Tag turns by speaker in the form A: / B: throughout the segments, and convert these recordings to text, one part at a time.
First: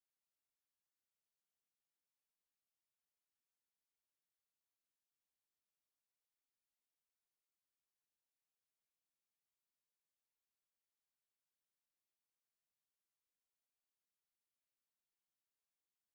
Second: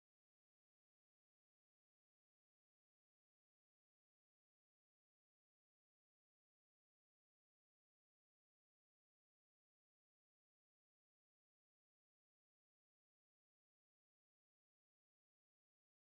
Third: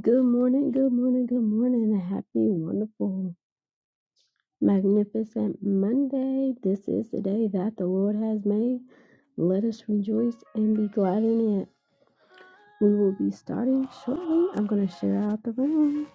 A: Good morning, good morning, good morning, and happy, wonderful, magnificent Monday. This is the day that the Lord has made. Let us rejoice and be glad in it. We will be starting shortly. I'm going to share out the room.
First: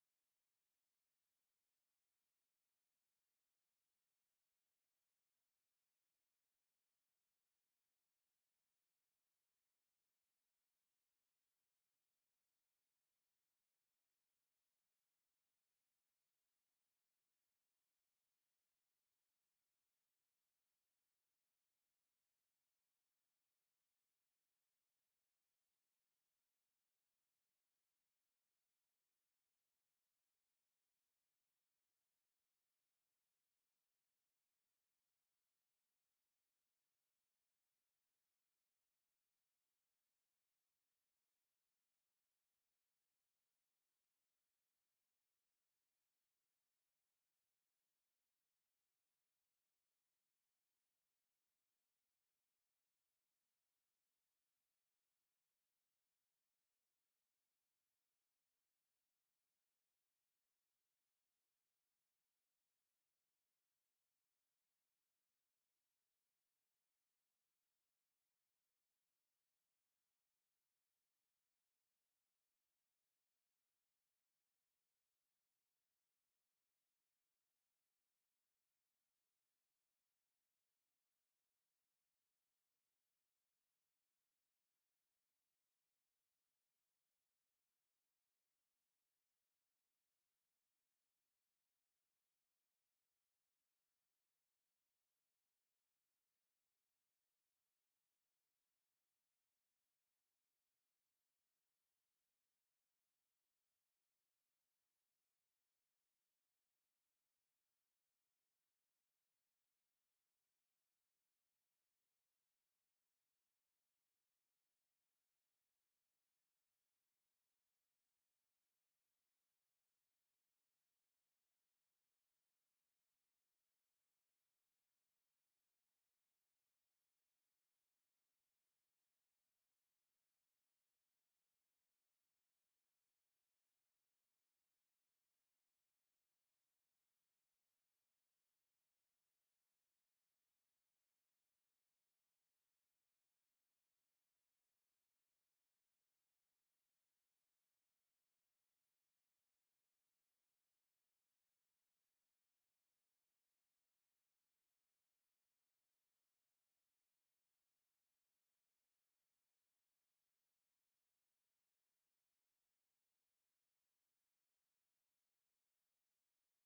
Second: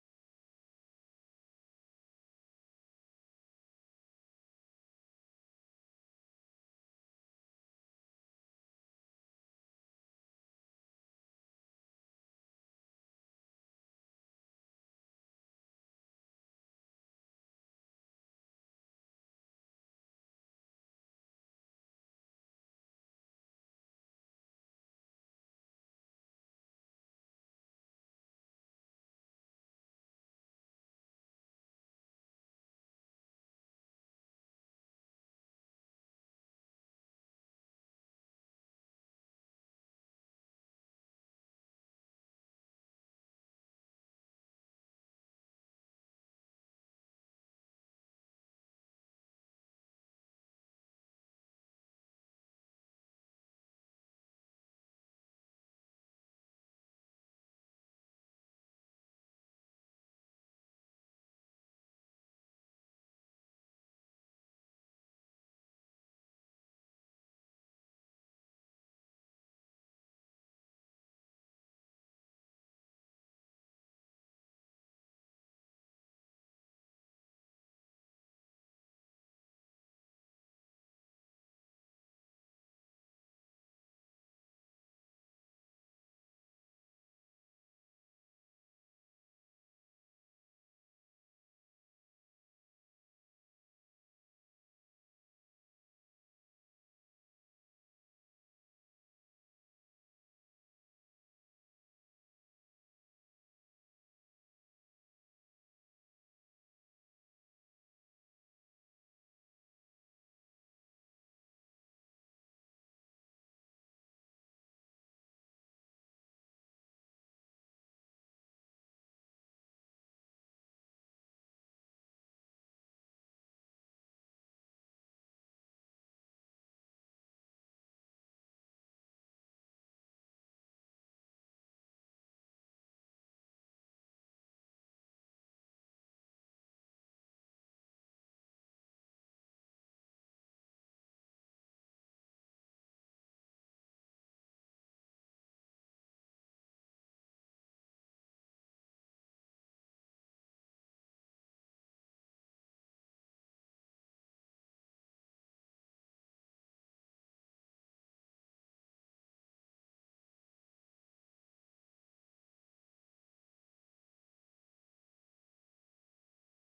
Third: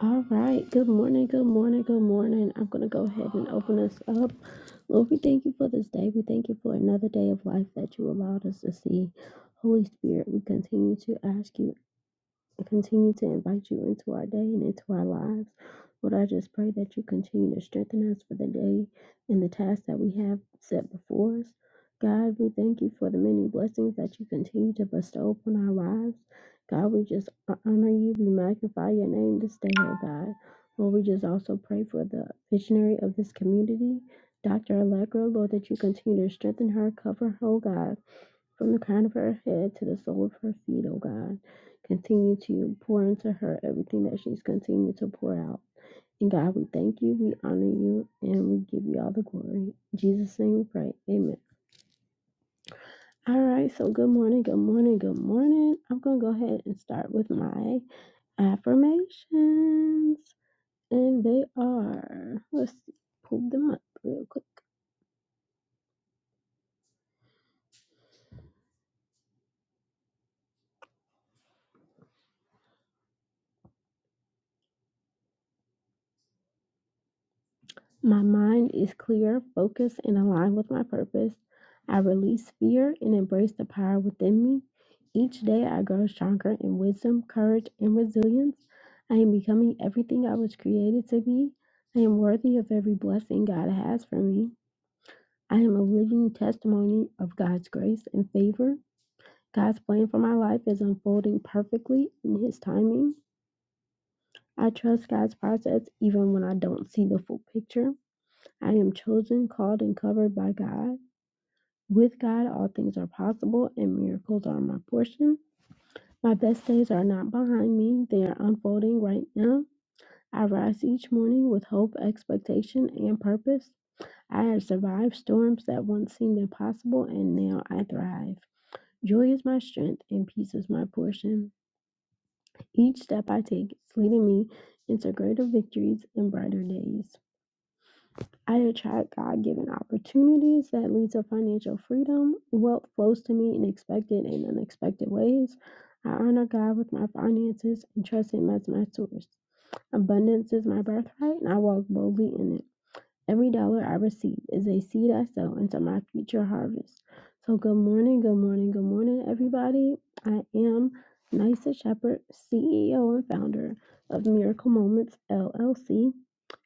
A: All right, good morning, good morning, good morning. I'm going to go ahead and open us up. Lord, we thank you for this day. We thank you for another day of life that you allowed us to see. Holy Spirit, we continue to ask you continue to invite you into our day and into our lives. Lord, I just pray that you continue to strengthen us for the day and the tasks that we have set before us. God, we thank you for the many blessings that you continue to bestow upon our lives. God, we just honor you. We magnify your name this day, oh God. Lord, we just also pray for the visionary of this community, Dr. Allegra, Lord, that you continue to strengthen her, cover her, oh God. From the crown of her head to the sole of her feet, O God, continue to pour into her everything that she's continued to pour out. And God, we thank you, we honor you, and we give you all the glory. In Jesus' name we pray. Amen. All right, so good morning, good morning, good morning. I'm going to go ahead and start with my affirmations. And they are, let's pull them up real quick. My mind is clear, focused, and aligned with my purpose. I release fear and embrace the power within me. Each day, I grow stronger in wisdom, courage, and resilience. I am becoming everything I was created to be. I am worthy of every blessing God has for me. I am a living testimony of God's grace and favor. God's plan for my life is unfolding perfectly in His timing. I trust God's process even when I don't see the full picture. I am chosen, called, and covered by God. With God, all things are possible, and miracles are my portion. My best days are not behind me, they are unfolding right now. I rise each morning with hope, expectation, and purpose. I have survived storms that once seemed impossible, and now I thrive. Joy is my strength, and peace is my portion. Each step I take is leading me into greater victories and brighter days. I attract God given opportunities that lead to financial freedom. Wealth flows to me in expected and unexpected ways. I honor God with my finances and trust Him as my source. Abundance is my birthright, and I walk boldly in it. Every dollar I receive is a seed I sow into my future harvest. So, good morning, good morning, good morning, everybody. I am Nysa Shepherd, CEO and founder of Miracle Moments LLC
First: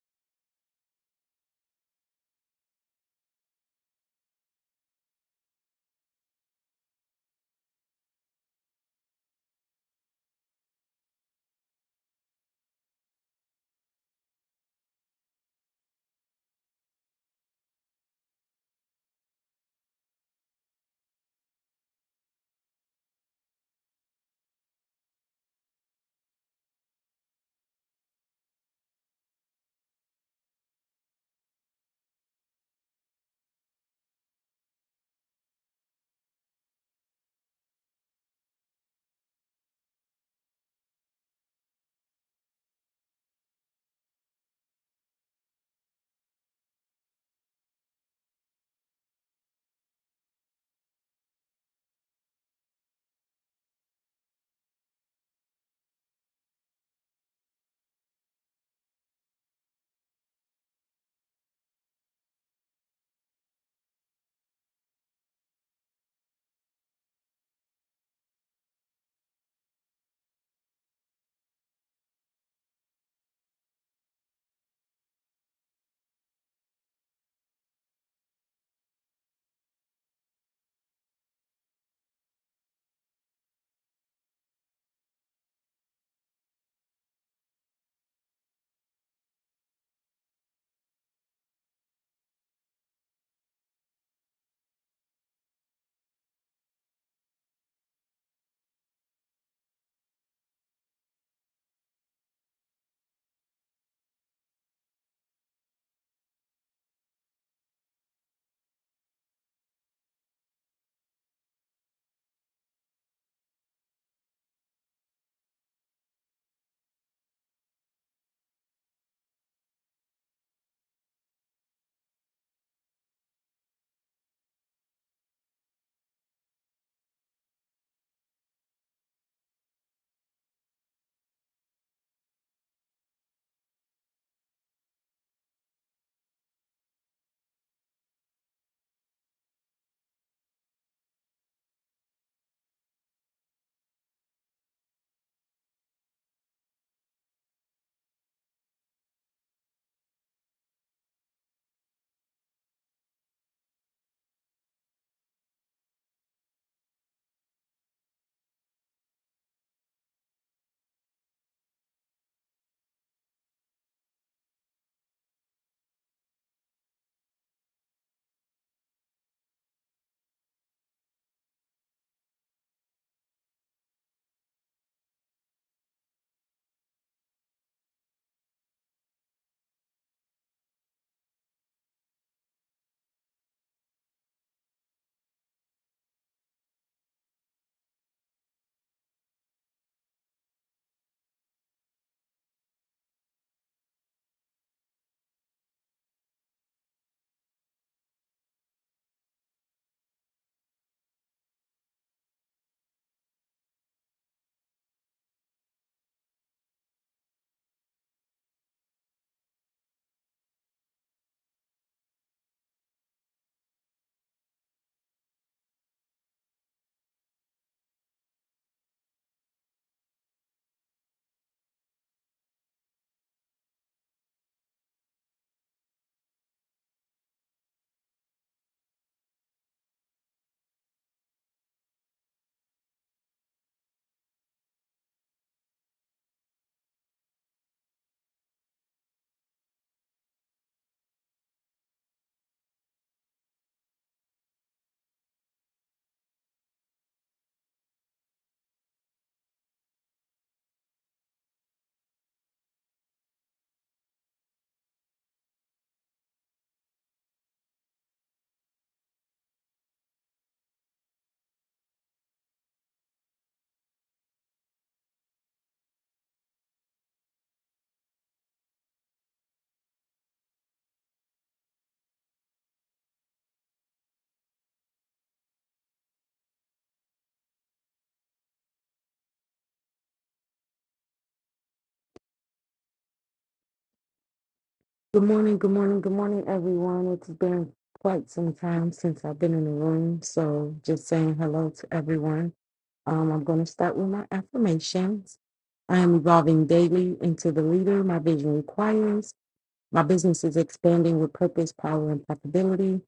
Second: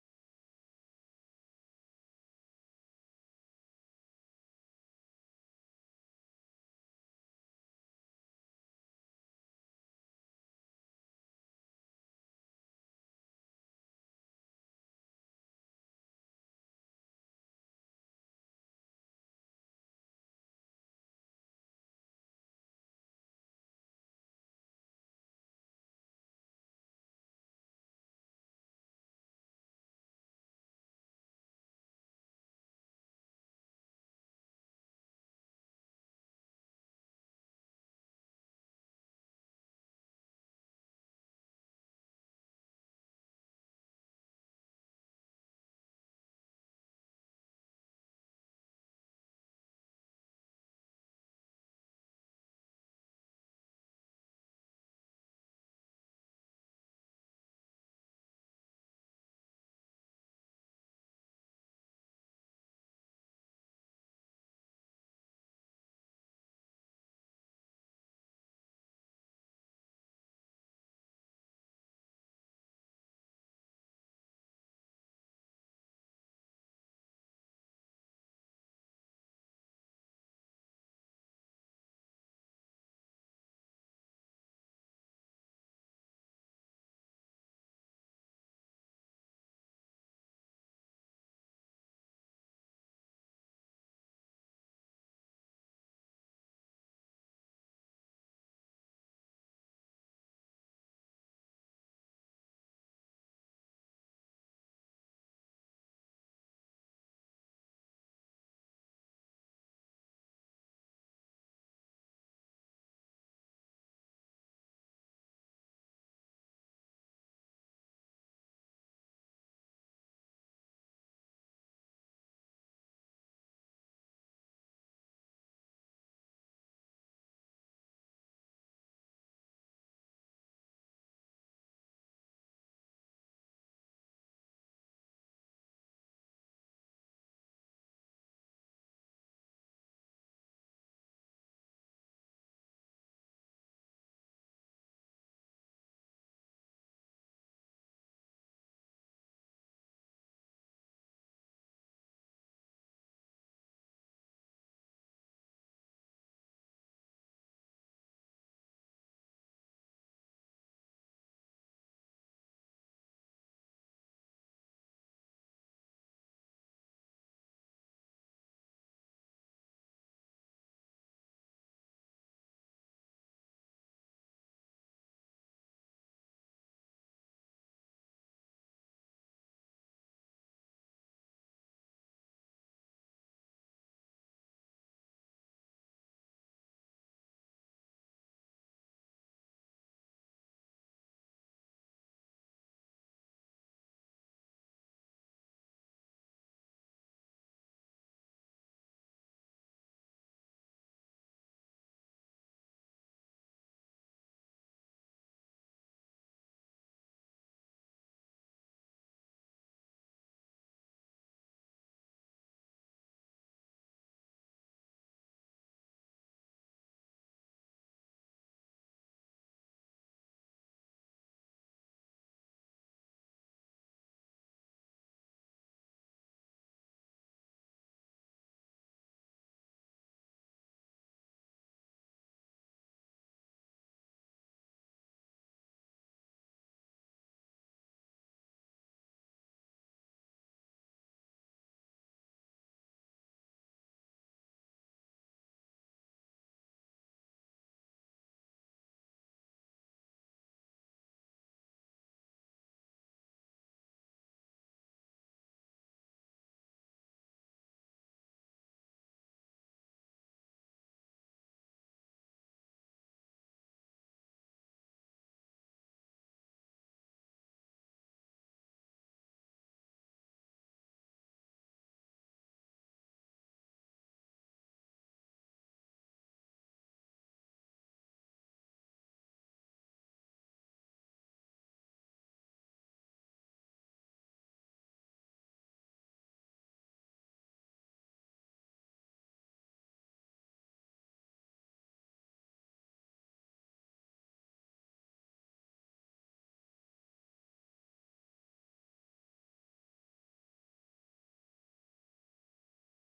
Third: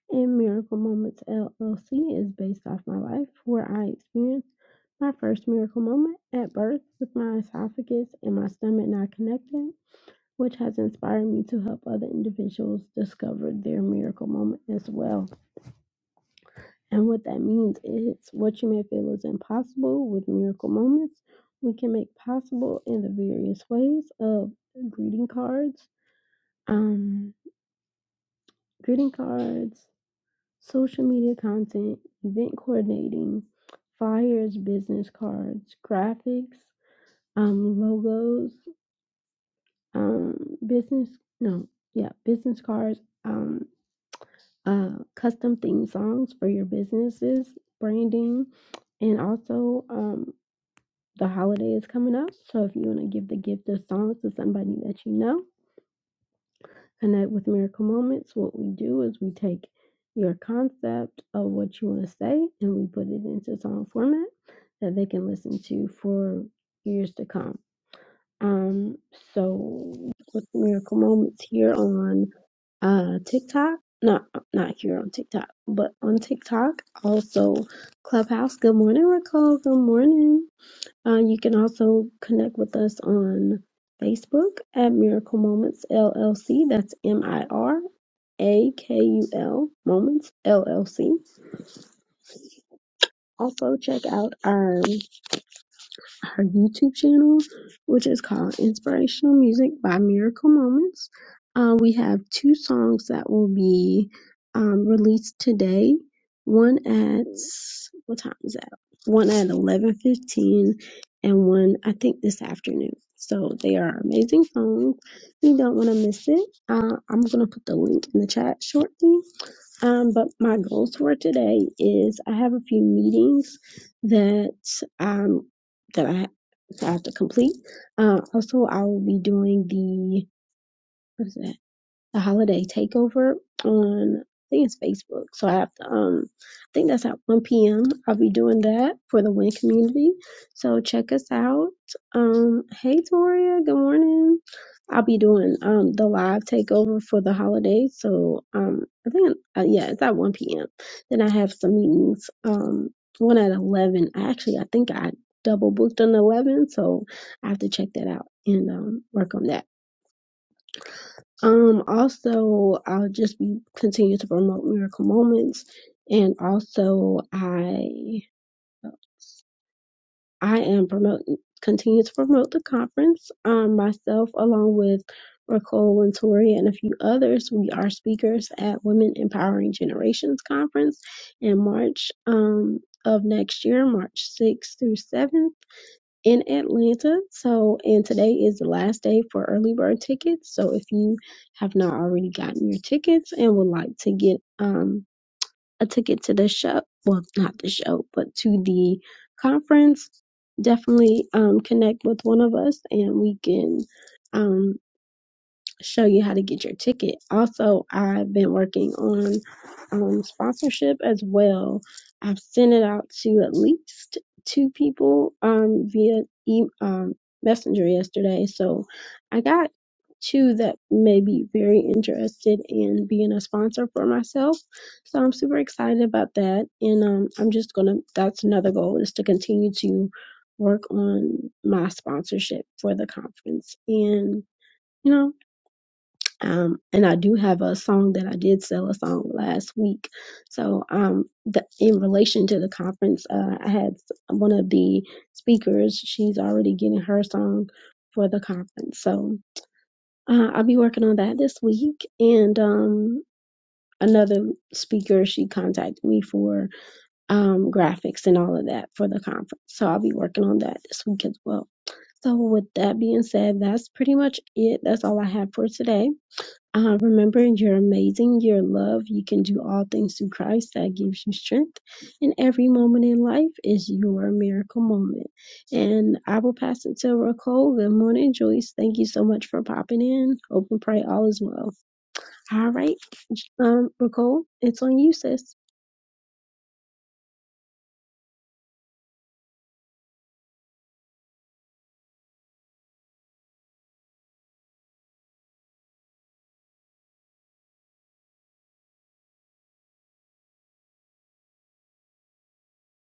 A: and Miracle Moments LLC is based off my life, where I experienced my first miracle moment at birth with my esophagus and my stomach not connected, which has inspired me to help other individuals discover their miracle moment as well. And what that means is what you may feel is impossible with miracle moments, we can make possible in the various ways of greeting cards, um, greeting cards, Social media content, event coordinating, flyers, business cards, graphics, um, logos, um, business, no, yeah, business cards, um, uh, custom theme songs for your businesses, branding, and also um, the holiday is coming up. So if you want to give the gift of songs to somebody that you know, And that with Miracle Moments, what we do is we take your concept of what you want to say and we put it into song format that they can listen to for years to come. Um, so with Miracle Moments here on uh TikTok. Not not here on TikTok, but on TikTok. Also Clubhouse. Good morning, Raquel. Good morning. Uh, you can also connect with us on Facebook at Miracle Moments LLC. That's M I R A K U L Moments LLC. Also, check out our her YouTube channel, which is called Inspirational Music by Miracle Moments. Uh, we have two songs that will be um, released today. One at what time is that? One at eleven fifteen, and one I think this afternoon. So they are amazing songs. You don't want to miss it. Uh, I'm gonna put the link in the chat shortly. Um, but my goals for today is I have a few meetings that um that I, that I have to complete. Uh, also, I will be doing the what is that the holiday takeover on I think it's Facebook. So I have to um I think that's at one PM. I'll be doing that for the Win community. So check us out. Um hey Toria, good morning. I'll be doing um the live takeover for the holidays, So um I think uh, yeah, it's at one PM. Then I have some meetings. Um one at eleven. Actually I think I double booked on eleven, so I have to check that out and um work on that. Um, also, I'll just be continue to promote Miracle Moments, and also I I am promoting continue to promote the conference. Um, myself along with Raquel and Tori and a few others, we are speakers at Women Empowering Generations Conference in March um of next year, March sixth through 7th in Atlanta. So, and today is the last day for early bird tickets. So, if you have not already gotten your tickets and would like to get um a ticket to the show, well, not the show, but to the conference, definitely um connect with one of us and we can um show you how to get your ticket. Also, I've been working on um, sponsorship as well. I've sent it out to at least two people um, via e- um, messenger yesterday. So I got two that may be very interested in being a sponsor for myself. So I'm super excited about that. And um, I'm just going to, that's another goal is to continue to work on my sponsorship for the conference. And, you know, um, and I do have a song that I did sell a song last week. So, um, the, in relation to the conference, uh, I had s- one of the speakers, she's already getting her song for the conference. So, uh, I'll be working on that this week. And, um, another speaker, she contacted me for, um, graphics and all of that for the conference. So I'll be working on that this week as well. So with that being said, that's pretty much it. That's all I have for today. Uh, remembering you're amazing, you're loved, you can do all things through Christ that gives you strength. And every moment in life is your miracle moment. And I will pass it to Raquel. Good morning, Joyce. Thank you so much for popping in. Hope and pray all is well. All right, um, Raquel, it's on you,
B: Good
A: sis.
B: morning, good morning, good morning, everyone. It's been quite some time since I've been in the room, so just saying hello to everyone. Um, I'm going to start with my affirmations. I am evolving daily into the leader my vision requires. My business is expanding with purpose, power, and possibility.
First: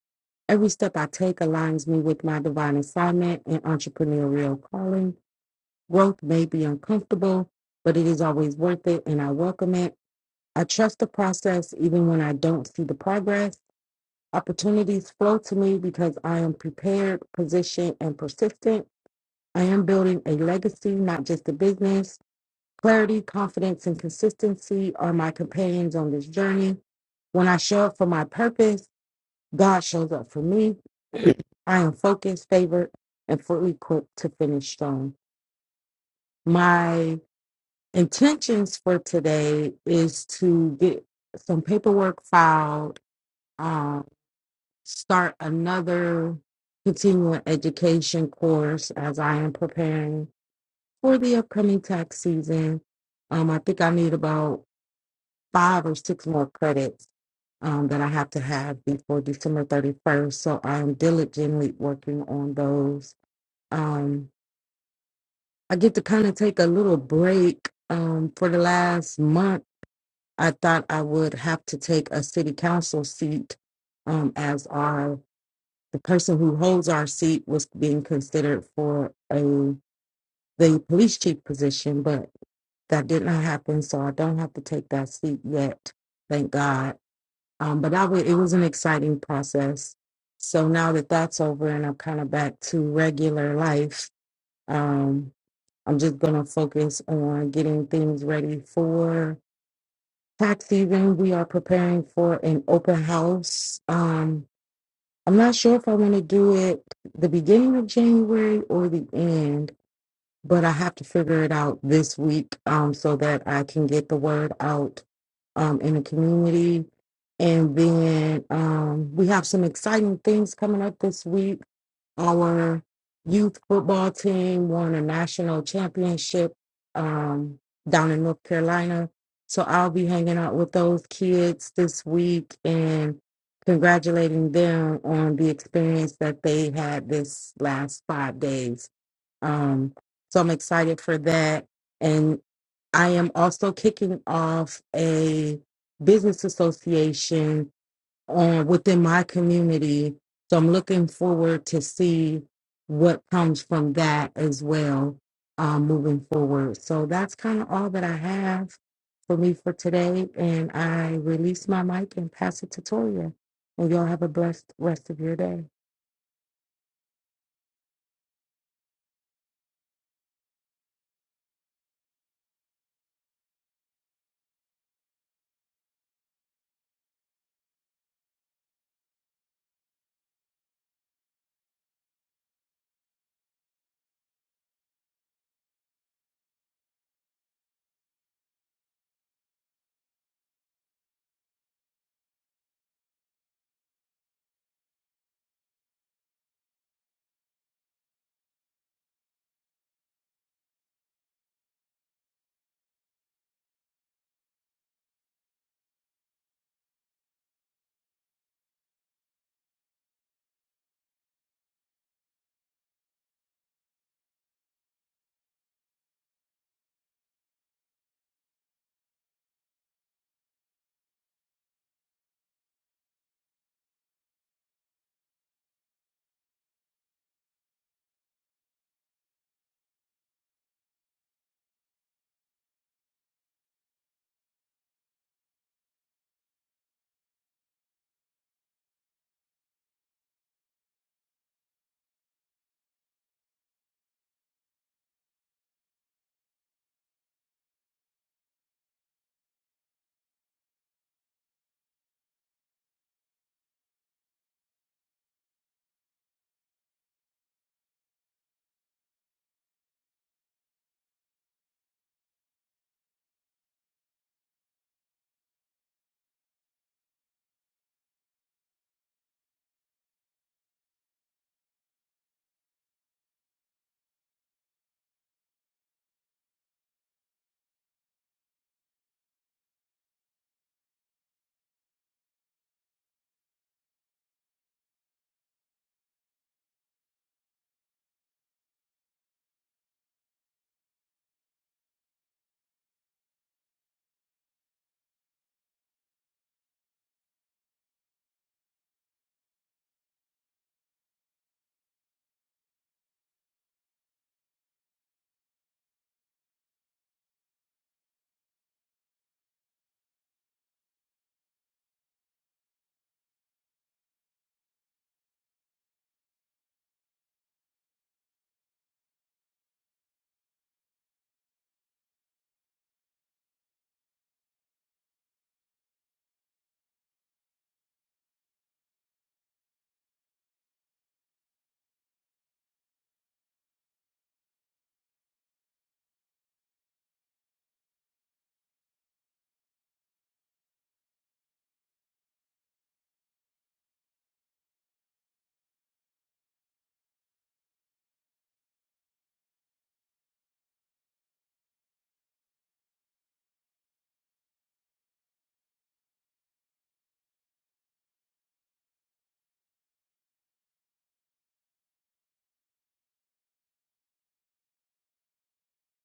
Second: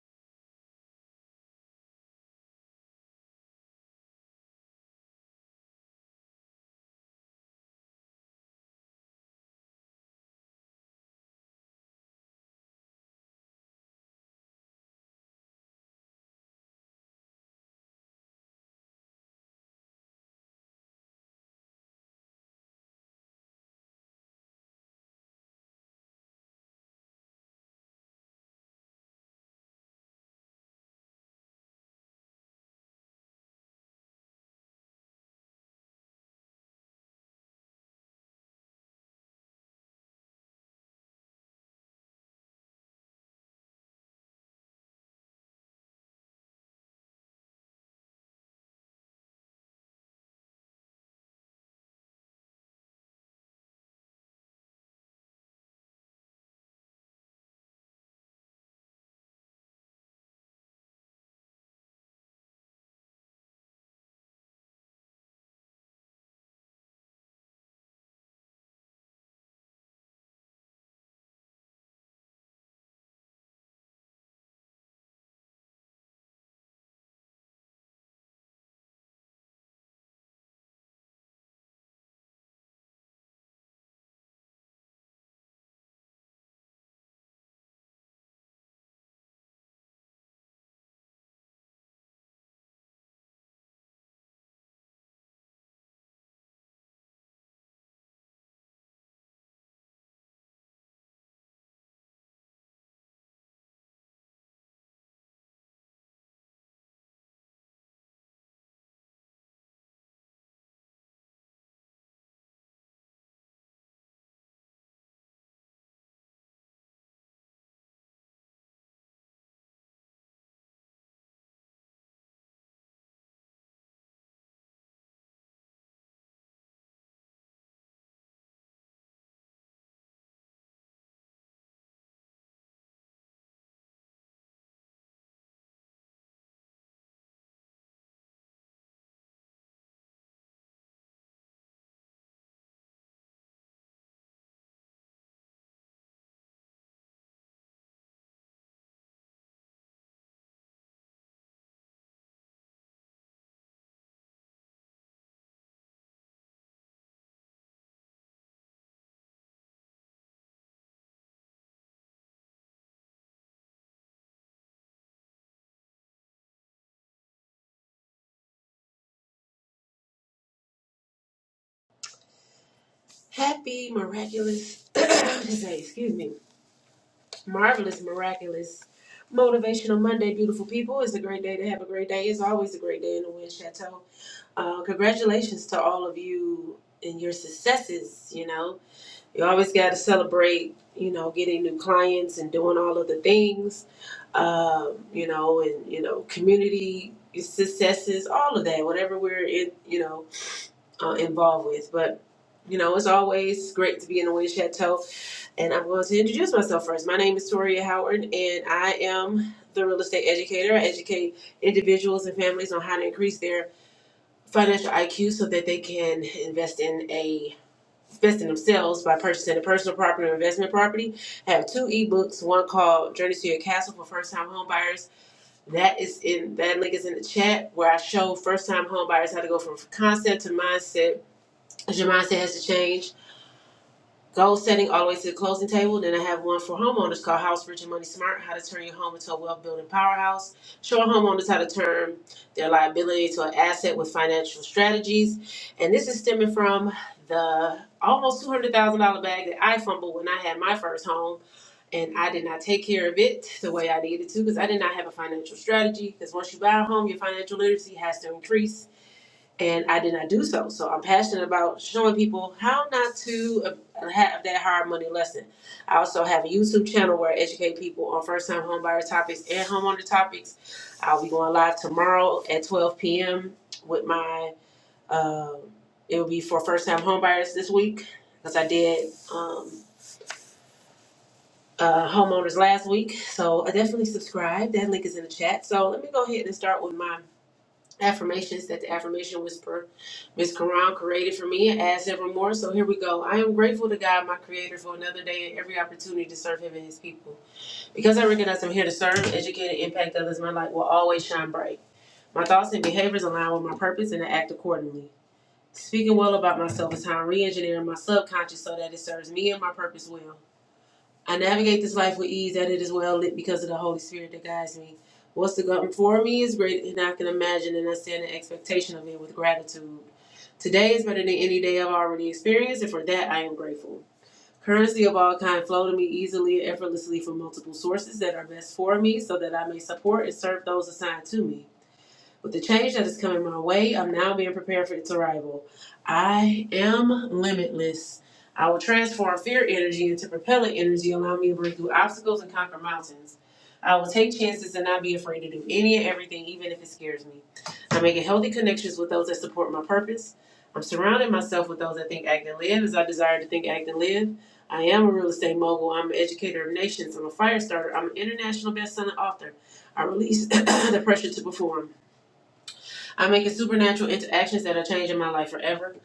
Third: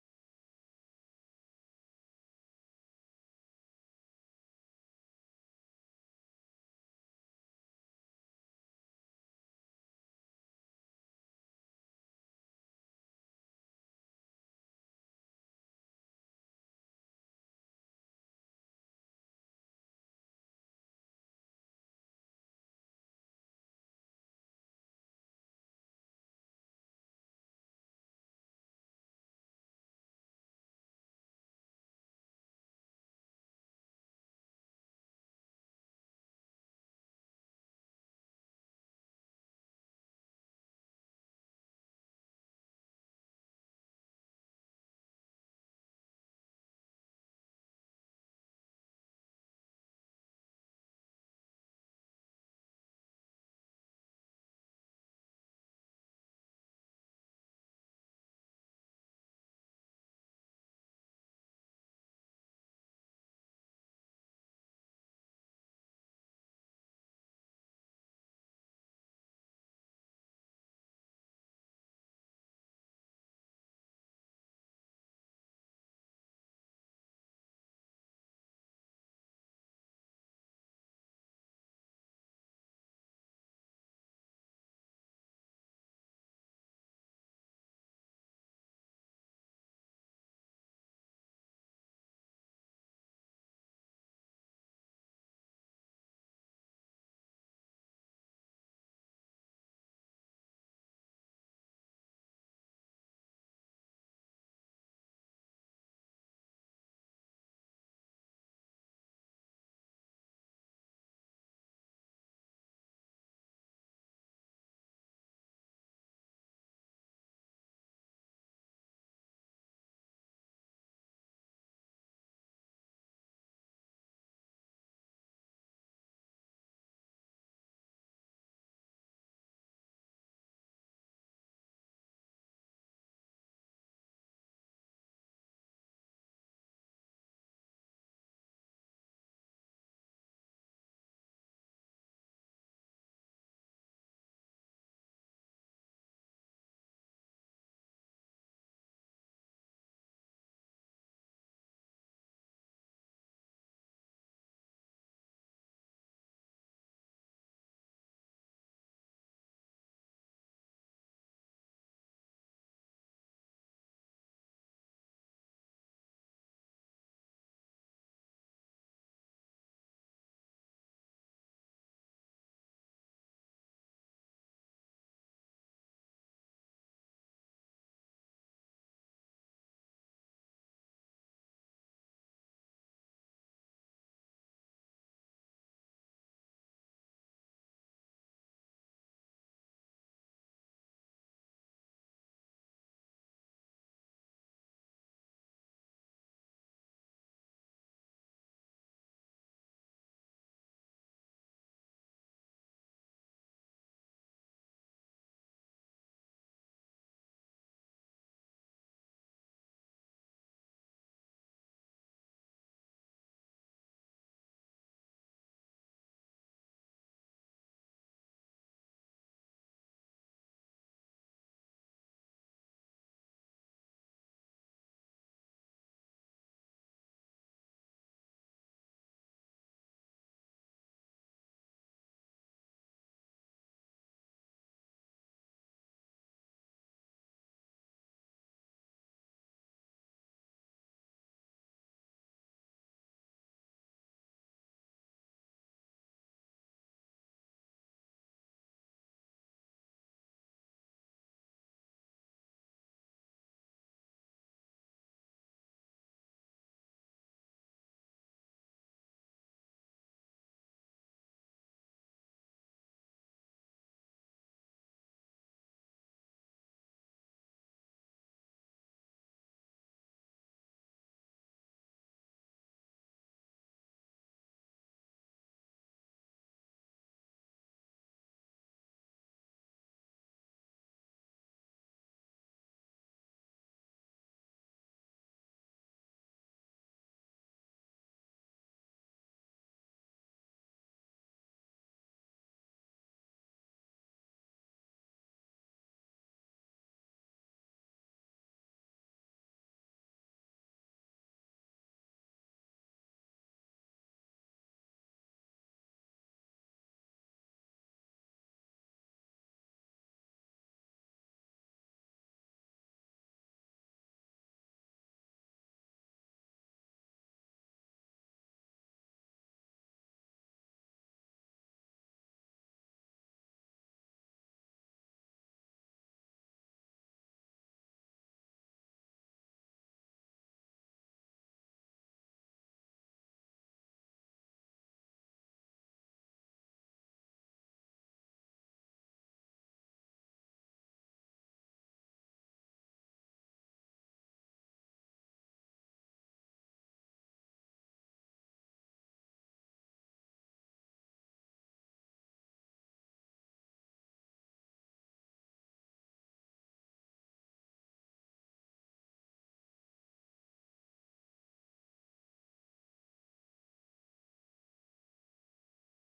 B: Every step I take aligns me with my divine assignment and entrepreneurial calling. Growth may be uncomfortable, but it is always worth it, and I welcome it. I trust the process even when I don't see the progress. Opportunities flow to me because I am prepared, positioned, and persistent. I am building a legacy, not just a business. Clarity, confidence, and consistency are my companions on this journey. When I show up for my purpose, God shows up for me. I am focused, favored, and fully equipped to finish strong. My intentions for today is to get some paperwork filed uh, start another continuing education course as I am preparing for the upcoming tax season. Um, I think I need about five or six more credits um, that I have to have before December 31st. So I'm diligently working on those. Um, I get to kind of take a little break um, for the last month. I thought I would have to take a city council seat um, as our the person who holds our seat was being considered for a the police chief position, but that did not happen. So I don't have to take that seat yet, thank God. Um, but that was, it was an exciting process. So now that that's over and I'm kind of back to regular life, um, I'm just going to focus on getting things ready for tax season. We are preparing for an open house. Um, I'm not sure if I want to do it the beginning of January or the end, but I have to figure it out this week um, so that I can get the word out um, in the community. And then um, we have some exciting things coming up this week our youth football team won a national championship um, down in North Carolina. So I'll be hanging out with those kids this week and congratulating them on the experience that they had this last five days. Um, so I'm excited for that. And I am also kicking off a business association uh, within my community. So I'm looking forward to see what comes from that as well um, moving forward. So that's kind of all that I have for me for today. And I release my mic and pass it to Toria. And y'all have a blessed rest of your day.
C: Happy, miraculous, say, excuse me, marvelous, miraculous, motivational Monday, beautiful people. It's a great day to have a great day. It's always a great day in the Wind Chateau. Uh, congratulations to all of you and your successes. You know, you always got to celebrate, you know, getting new clients and doing all of the things, um, you know, and, you know, community successes, all of that, whatever we're in, you know, uh, involved with. But you know, it's always great to be in the Wind Chateau and I'm going to introduce myself first. My name is Toria Howard, and I am the real estate educator. I educate individuals and families on how to increase their financial IQ so that they can invest in a invest in themselves by purchasing a personal property or investment property. I have two ebooks, one called Journey to Your Castle for first time home buyers. That is in that link is in the chat where I show first time home buyers how to go from concept to mindset. 'cause Your mindset has to change Goal setting all the way to the closing table. Then I have one for homeowners called House Rich and Money Smart: How to Turn Your Home into a Wealth Building Powerhouse. Showing homeowners how to turn their liability to an asset with financial strategies. And this is stemming from the almost two hundred thousand dollar bag that I fumbled when I had my first home, and I did not take care of it the way I needed to because I did not have a financial strategy. Because once you buy a home, your financial literacy has to increase and I did not do so. So I'm passionate about showing people how not to uh, have that hard money lesson. I also have a YouTube channel where I educate people on first time homebuyer topics and homeowner topics. I'll be going live tomorrow at 12 p.m. with my, uh, it will be for first time homebuyers this week because I did um, uh, homeowners last week. So I definitely subscribe. That link is in the chat. So let me go ahead and start with my affirmations that the affirmation whisperer Miss Quran created for me and adds evermore, so here we go. I am grateful to God, my Creator, for another day and every opportunity to serve Him and His people. Because I recognize I'm here to serve, educate, and impact others, my light will always shine bright. My thoughts and behaviors align with my purpose and I act accordingly. Speaking well about myself is how I'm re engineering my subconscious so that it serves me and my purpose well. I navigate this life with ease, that it is well lit because of the Holy Spirit that guides me. What's to come for me is greater than I can imagine, and I stand in expectation of it with gratitude. Today is better than any day I've already experienced, and for that I am grateful. Currency of all kind flow to me easily and effortlessly from multiple sources that are best for me so that I may support and serve those assigned to me. With the change that is coming my way, I'm now being prepared for its arrival. I am limitless. I will transform fear energy into propellant energy, allowing me to break through obstacles and conquer mountains. I will take chances and not be afraid to do any and everything, even if it scares me. I'm making healthy connections with those that support my purpose. I'm surrounding myself with those that think, act, and live as I desire to think, act, and live. I am a real estate mogul. I'm an educator of nations. I'm a fire starter. I'm an international best-selling author. I release the pressure to perform. I'm making supernatural interactions that are changing my life forever.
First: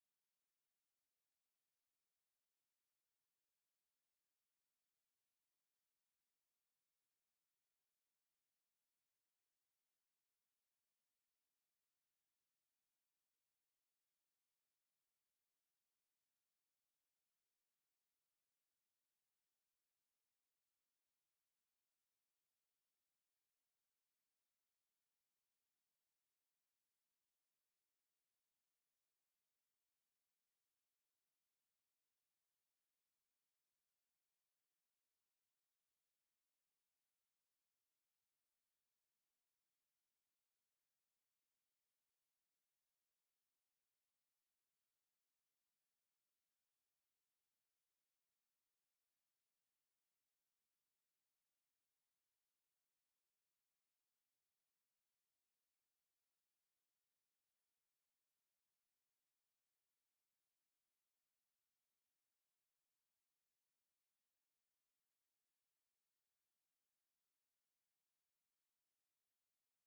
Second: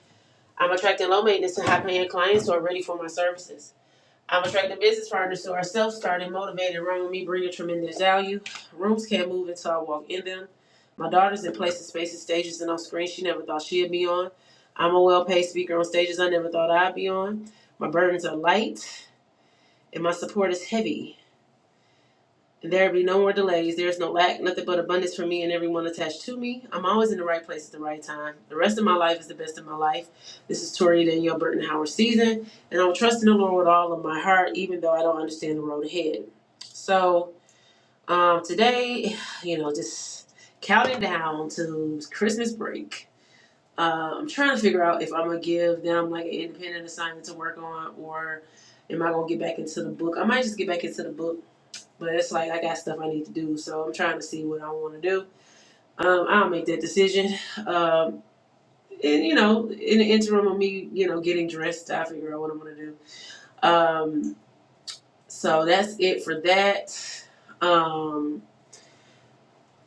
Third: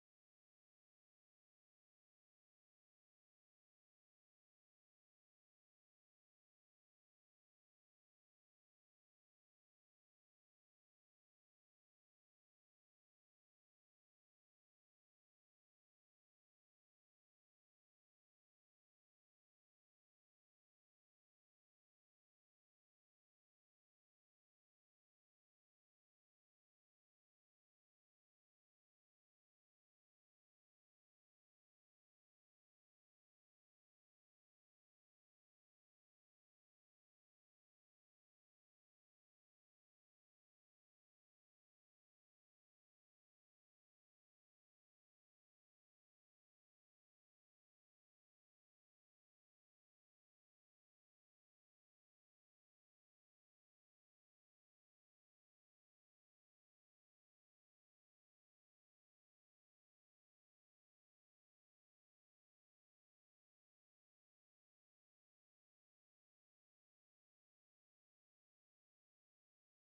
C: I'm attracting low maintenance and high paying clients who are ready for my services. I'm attracting business partners who are self starting, motivated, run with me, bringing tremendous value. Rooms can't move until I walk in them. My daughter's in places, spaces, stages, and on screens she never thought she'd be on. I'm a well paid speaker on stages I never thought I'd be on. My burdens are light and my support is heavy. There be no more delays. There is no lack, nothing but abundance for me and everyone attached to me. I'm always in the right place at the right time. The rest of my life is the best of my life. This is Tori Danielle Burton Howard season, and I'm trusting the Lord with all of my heart, even though I don't understand the road ahead. So um, today, you know, just counting down to Christmas break. Uh, I'm trying to figure out if I'm gonna give them like an independent assignment to work on, or am I gonna get back into the book? I might just get back into the book but it's like I got stuff I need to do, so I'm trying to see what I want to do. Um, I'll make that decision. Um, and you know, in the interim of me, you know, getting dressed, I figure out what I'm gonna do. Um, so that's it for that. Um,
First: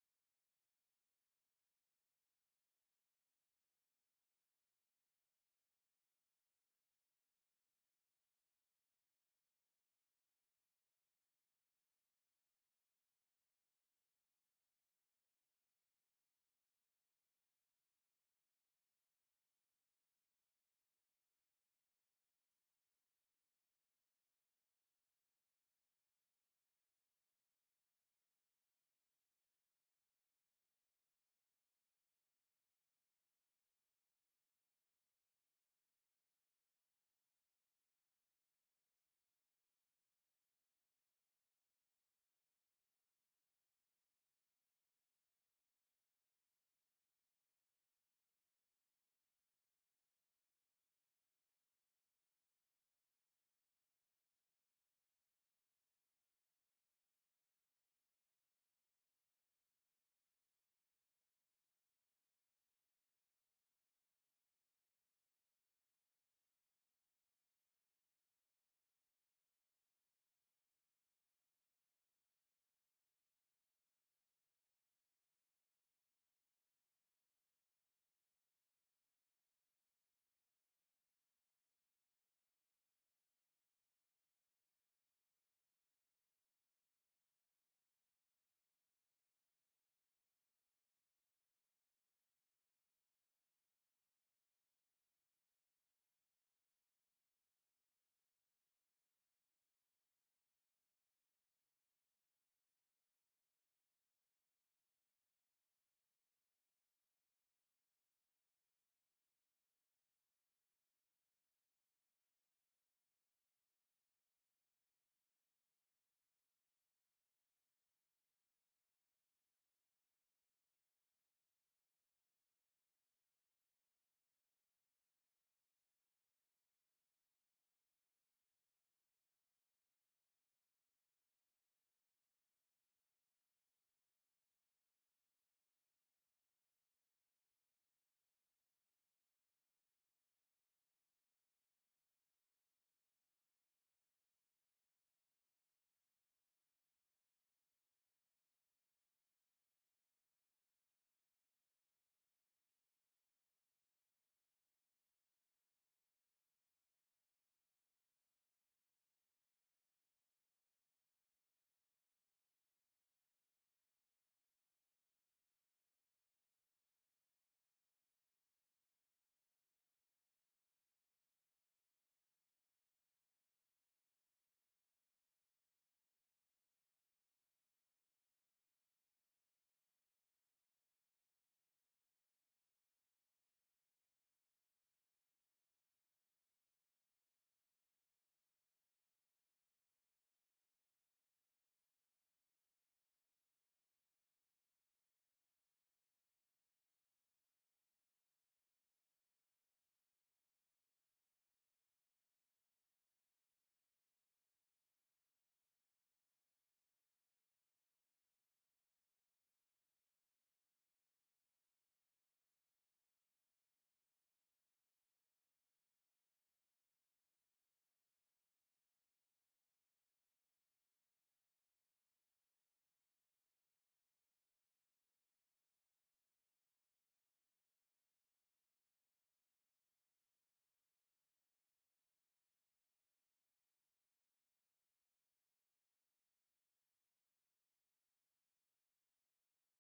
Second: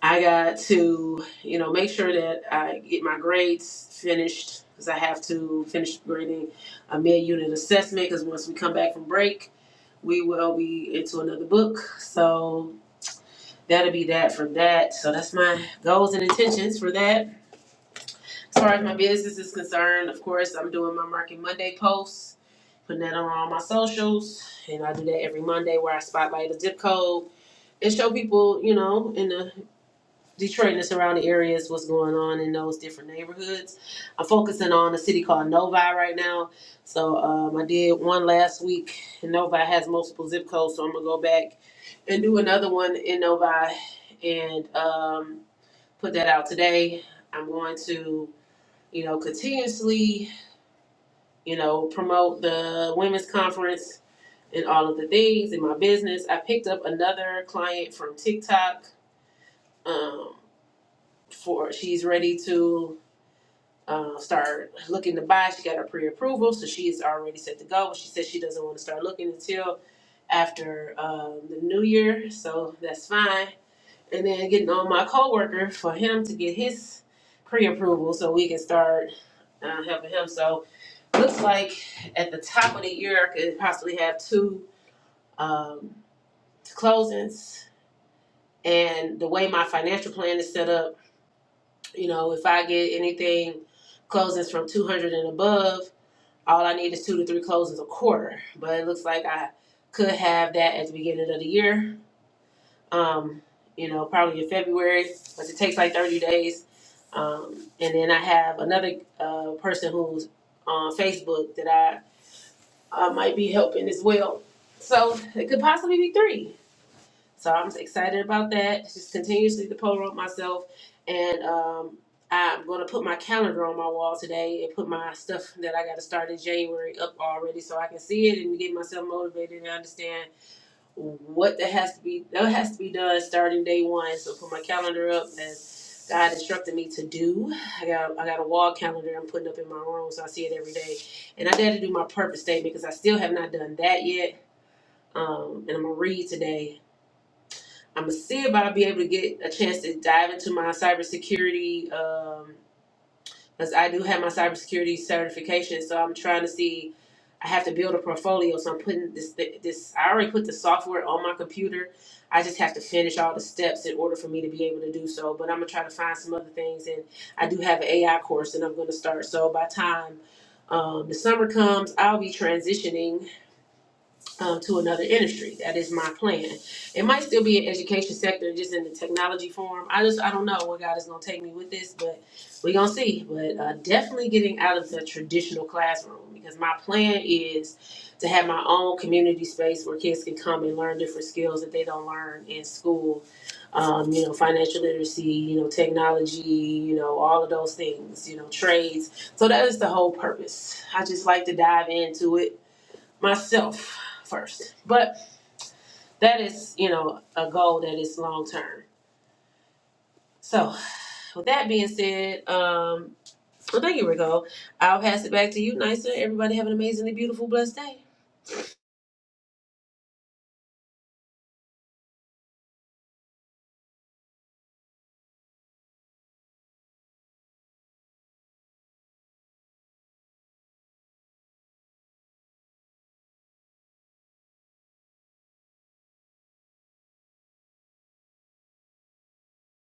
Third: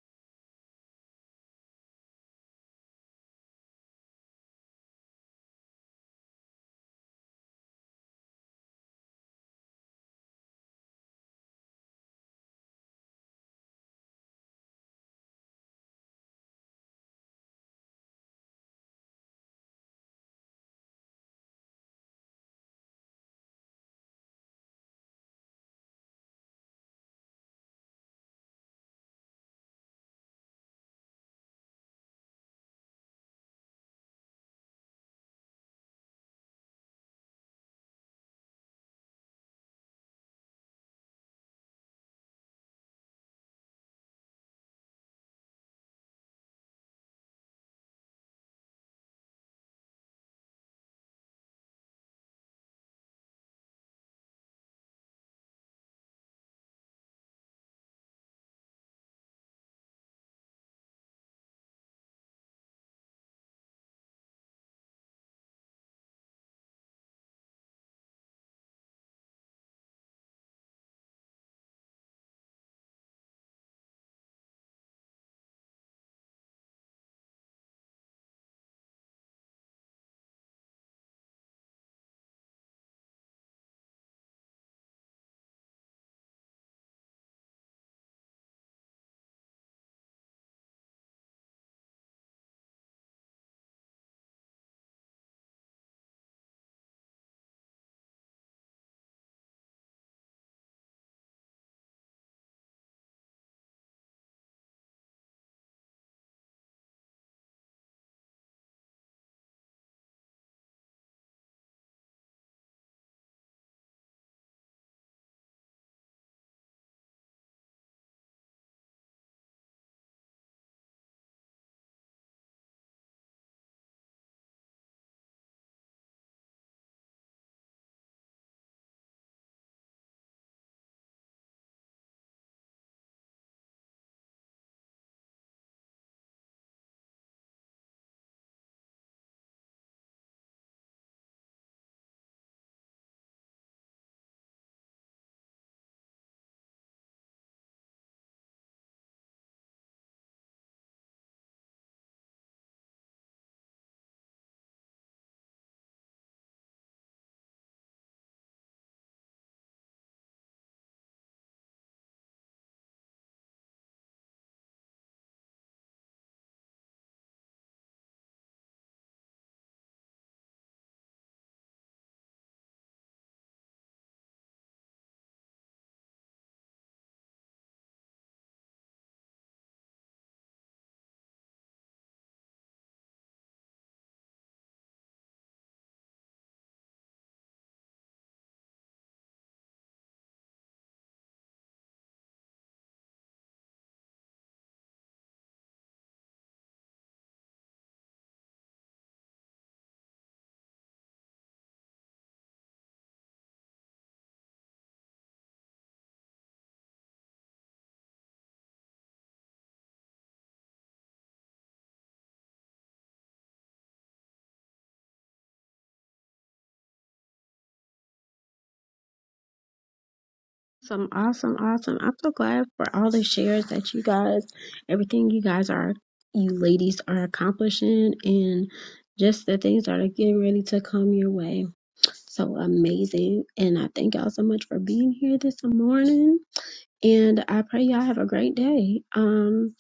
C: I got to, you know, make sure that I get my grades finished because I have to finish grading a mid-unit assessment. Because once we come back from break, we will be into another book. So that'll be that for that. So that's my goals and intentions for that. As far as my business is concerned, of course, I'm doing my Market Monday posts, putting that on all my socials, and I do that every Monday where I spotlight a zip code and show people, you know, in the Detroit and the surrounding areas what's going on in those different neighborhoods. I'm focusing on a city called Novi right now. So um, I did one last week, and Novi has multiple zip codes, so I'm gonna go back and do another one in Novi. And um, put that out today. I'm going to, you know, continuously, you know, promote the women's conference and all of the things in my business. I picked up another client from TikTok. Um, for she's ready to uh, start looking to buy. She got her pre-approval, so she is already set to go. But she said she doesn't want to start looking until after um, the new year, so that's fine. And then getting on my coworker for him to get his pre-approval, so we can start uh, helping him. So looks like at the top of the year, I could possibly have two um, two closings. And the way my financial plan is set up, you know, if I get anything closings from 200 and above, all I need is two to three closings a quarter. But it looks like I could have that at the beginning of the year, um, you know, probably in February, but it takes like 30 days. Um, and then I have another uh, person who's on Facebook that I uh, might be helping as well. So it could possibly be three. So I'm excited about that. Just continuously to poll up myself, and um, I'm going to put my calendar on my wall today and put my stuff that I got to start in January up already, so I can see it and get myself motivated and understand what that has to be that has to be done starting day one. So put my calendar up as God instructed me to do. I got I got a wall calendar I'm putting up in my room so I see it every day. And I dare to do my purpose statement because I still have not done that yet. Um, and I'm gonna read today. I'm gonna see if I'll be able to get a chance to dive into my cybersecurity. Um, because I do have my cybersecurity certification. So I'm trying to see. I have to build a portfolio, so I'm putting this this. I already put the software on my computer. I just have to finish all the steps in order for me to be able to do so. But I'm gonna try to find some other things, and I do have an AI course that I'm gonna start. So by the time um, the summer comes, I'll be transitioning um, to another industry. That is my plan. It might still be an education sector, just in the technology form. I just I don't know where God is gonna take me with this, but we gonna see. But uh, definitely getting out of the traditional classroom because my plan is to have my own community space where kids can come and learn different skills that they don't learn in school. Um, you know, financial literacy, you know, technology, you know, all of those things, you know, trades. So that is the whole purpose. I just like to dive into it myself first. But that is, you know, a goal that is long term. So, with that being said, um, well, thank you, Rico. I'll pass it back to you, Nisa. Everybody have an amazingly beautiful, blessed day.
A: Awesome, awesome, awesome. I'm so glad for all the shares that you guys, everything you guys are, you ladies are accomplishing, and just the things that are getting ready to come your way. So amazing. And I thank y'all so much for being here this morning. And I pray y'all have a great day. Um,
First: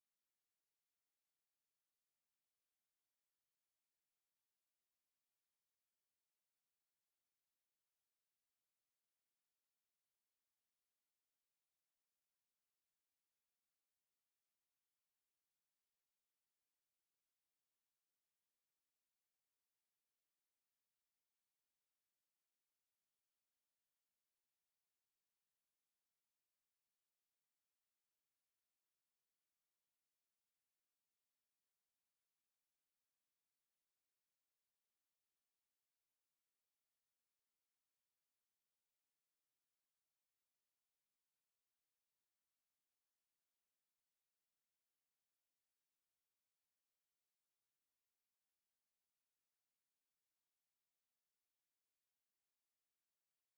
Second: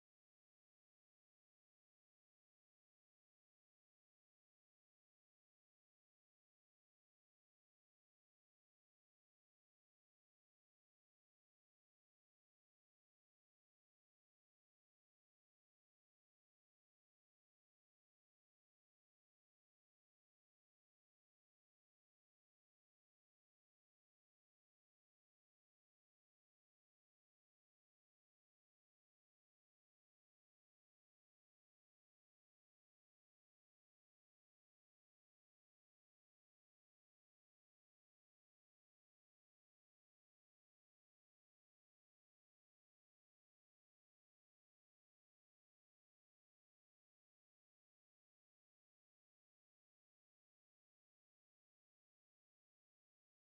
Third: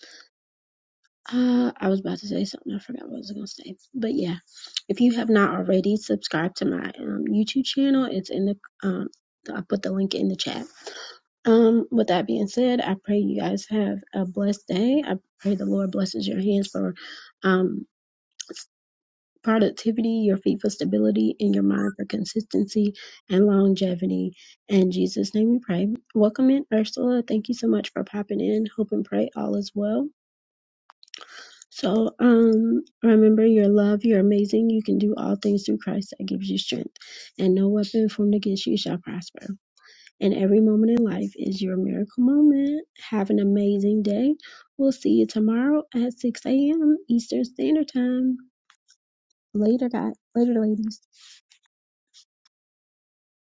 A: uh, I was about to say something. I forgot what I was going to say. But yeah, if you have not already, subscribe to my um, YouTube channel. It's in the, um, I put the link in the chat um, with that being said, I pray you guys have a blessed day. I pray the Lord blesses your hands for um, productivity, your feet for stability, and your mind for consistency and longevity. In Jesus' name we pray. Welcome in, Ursula. Thank you so much for popping in. Hope and pray all is well. So um, remember, your love, you're amazing. You can do all things through Christ that gives you strength, and no weapon formed against you shall prosper. And every moment in life is your miracle moment. Have an amazing day. We'll see you tomorrow at 6 a.m. Eastern Standard Time. Later, guys. Later, ladies.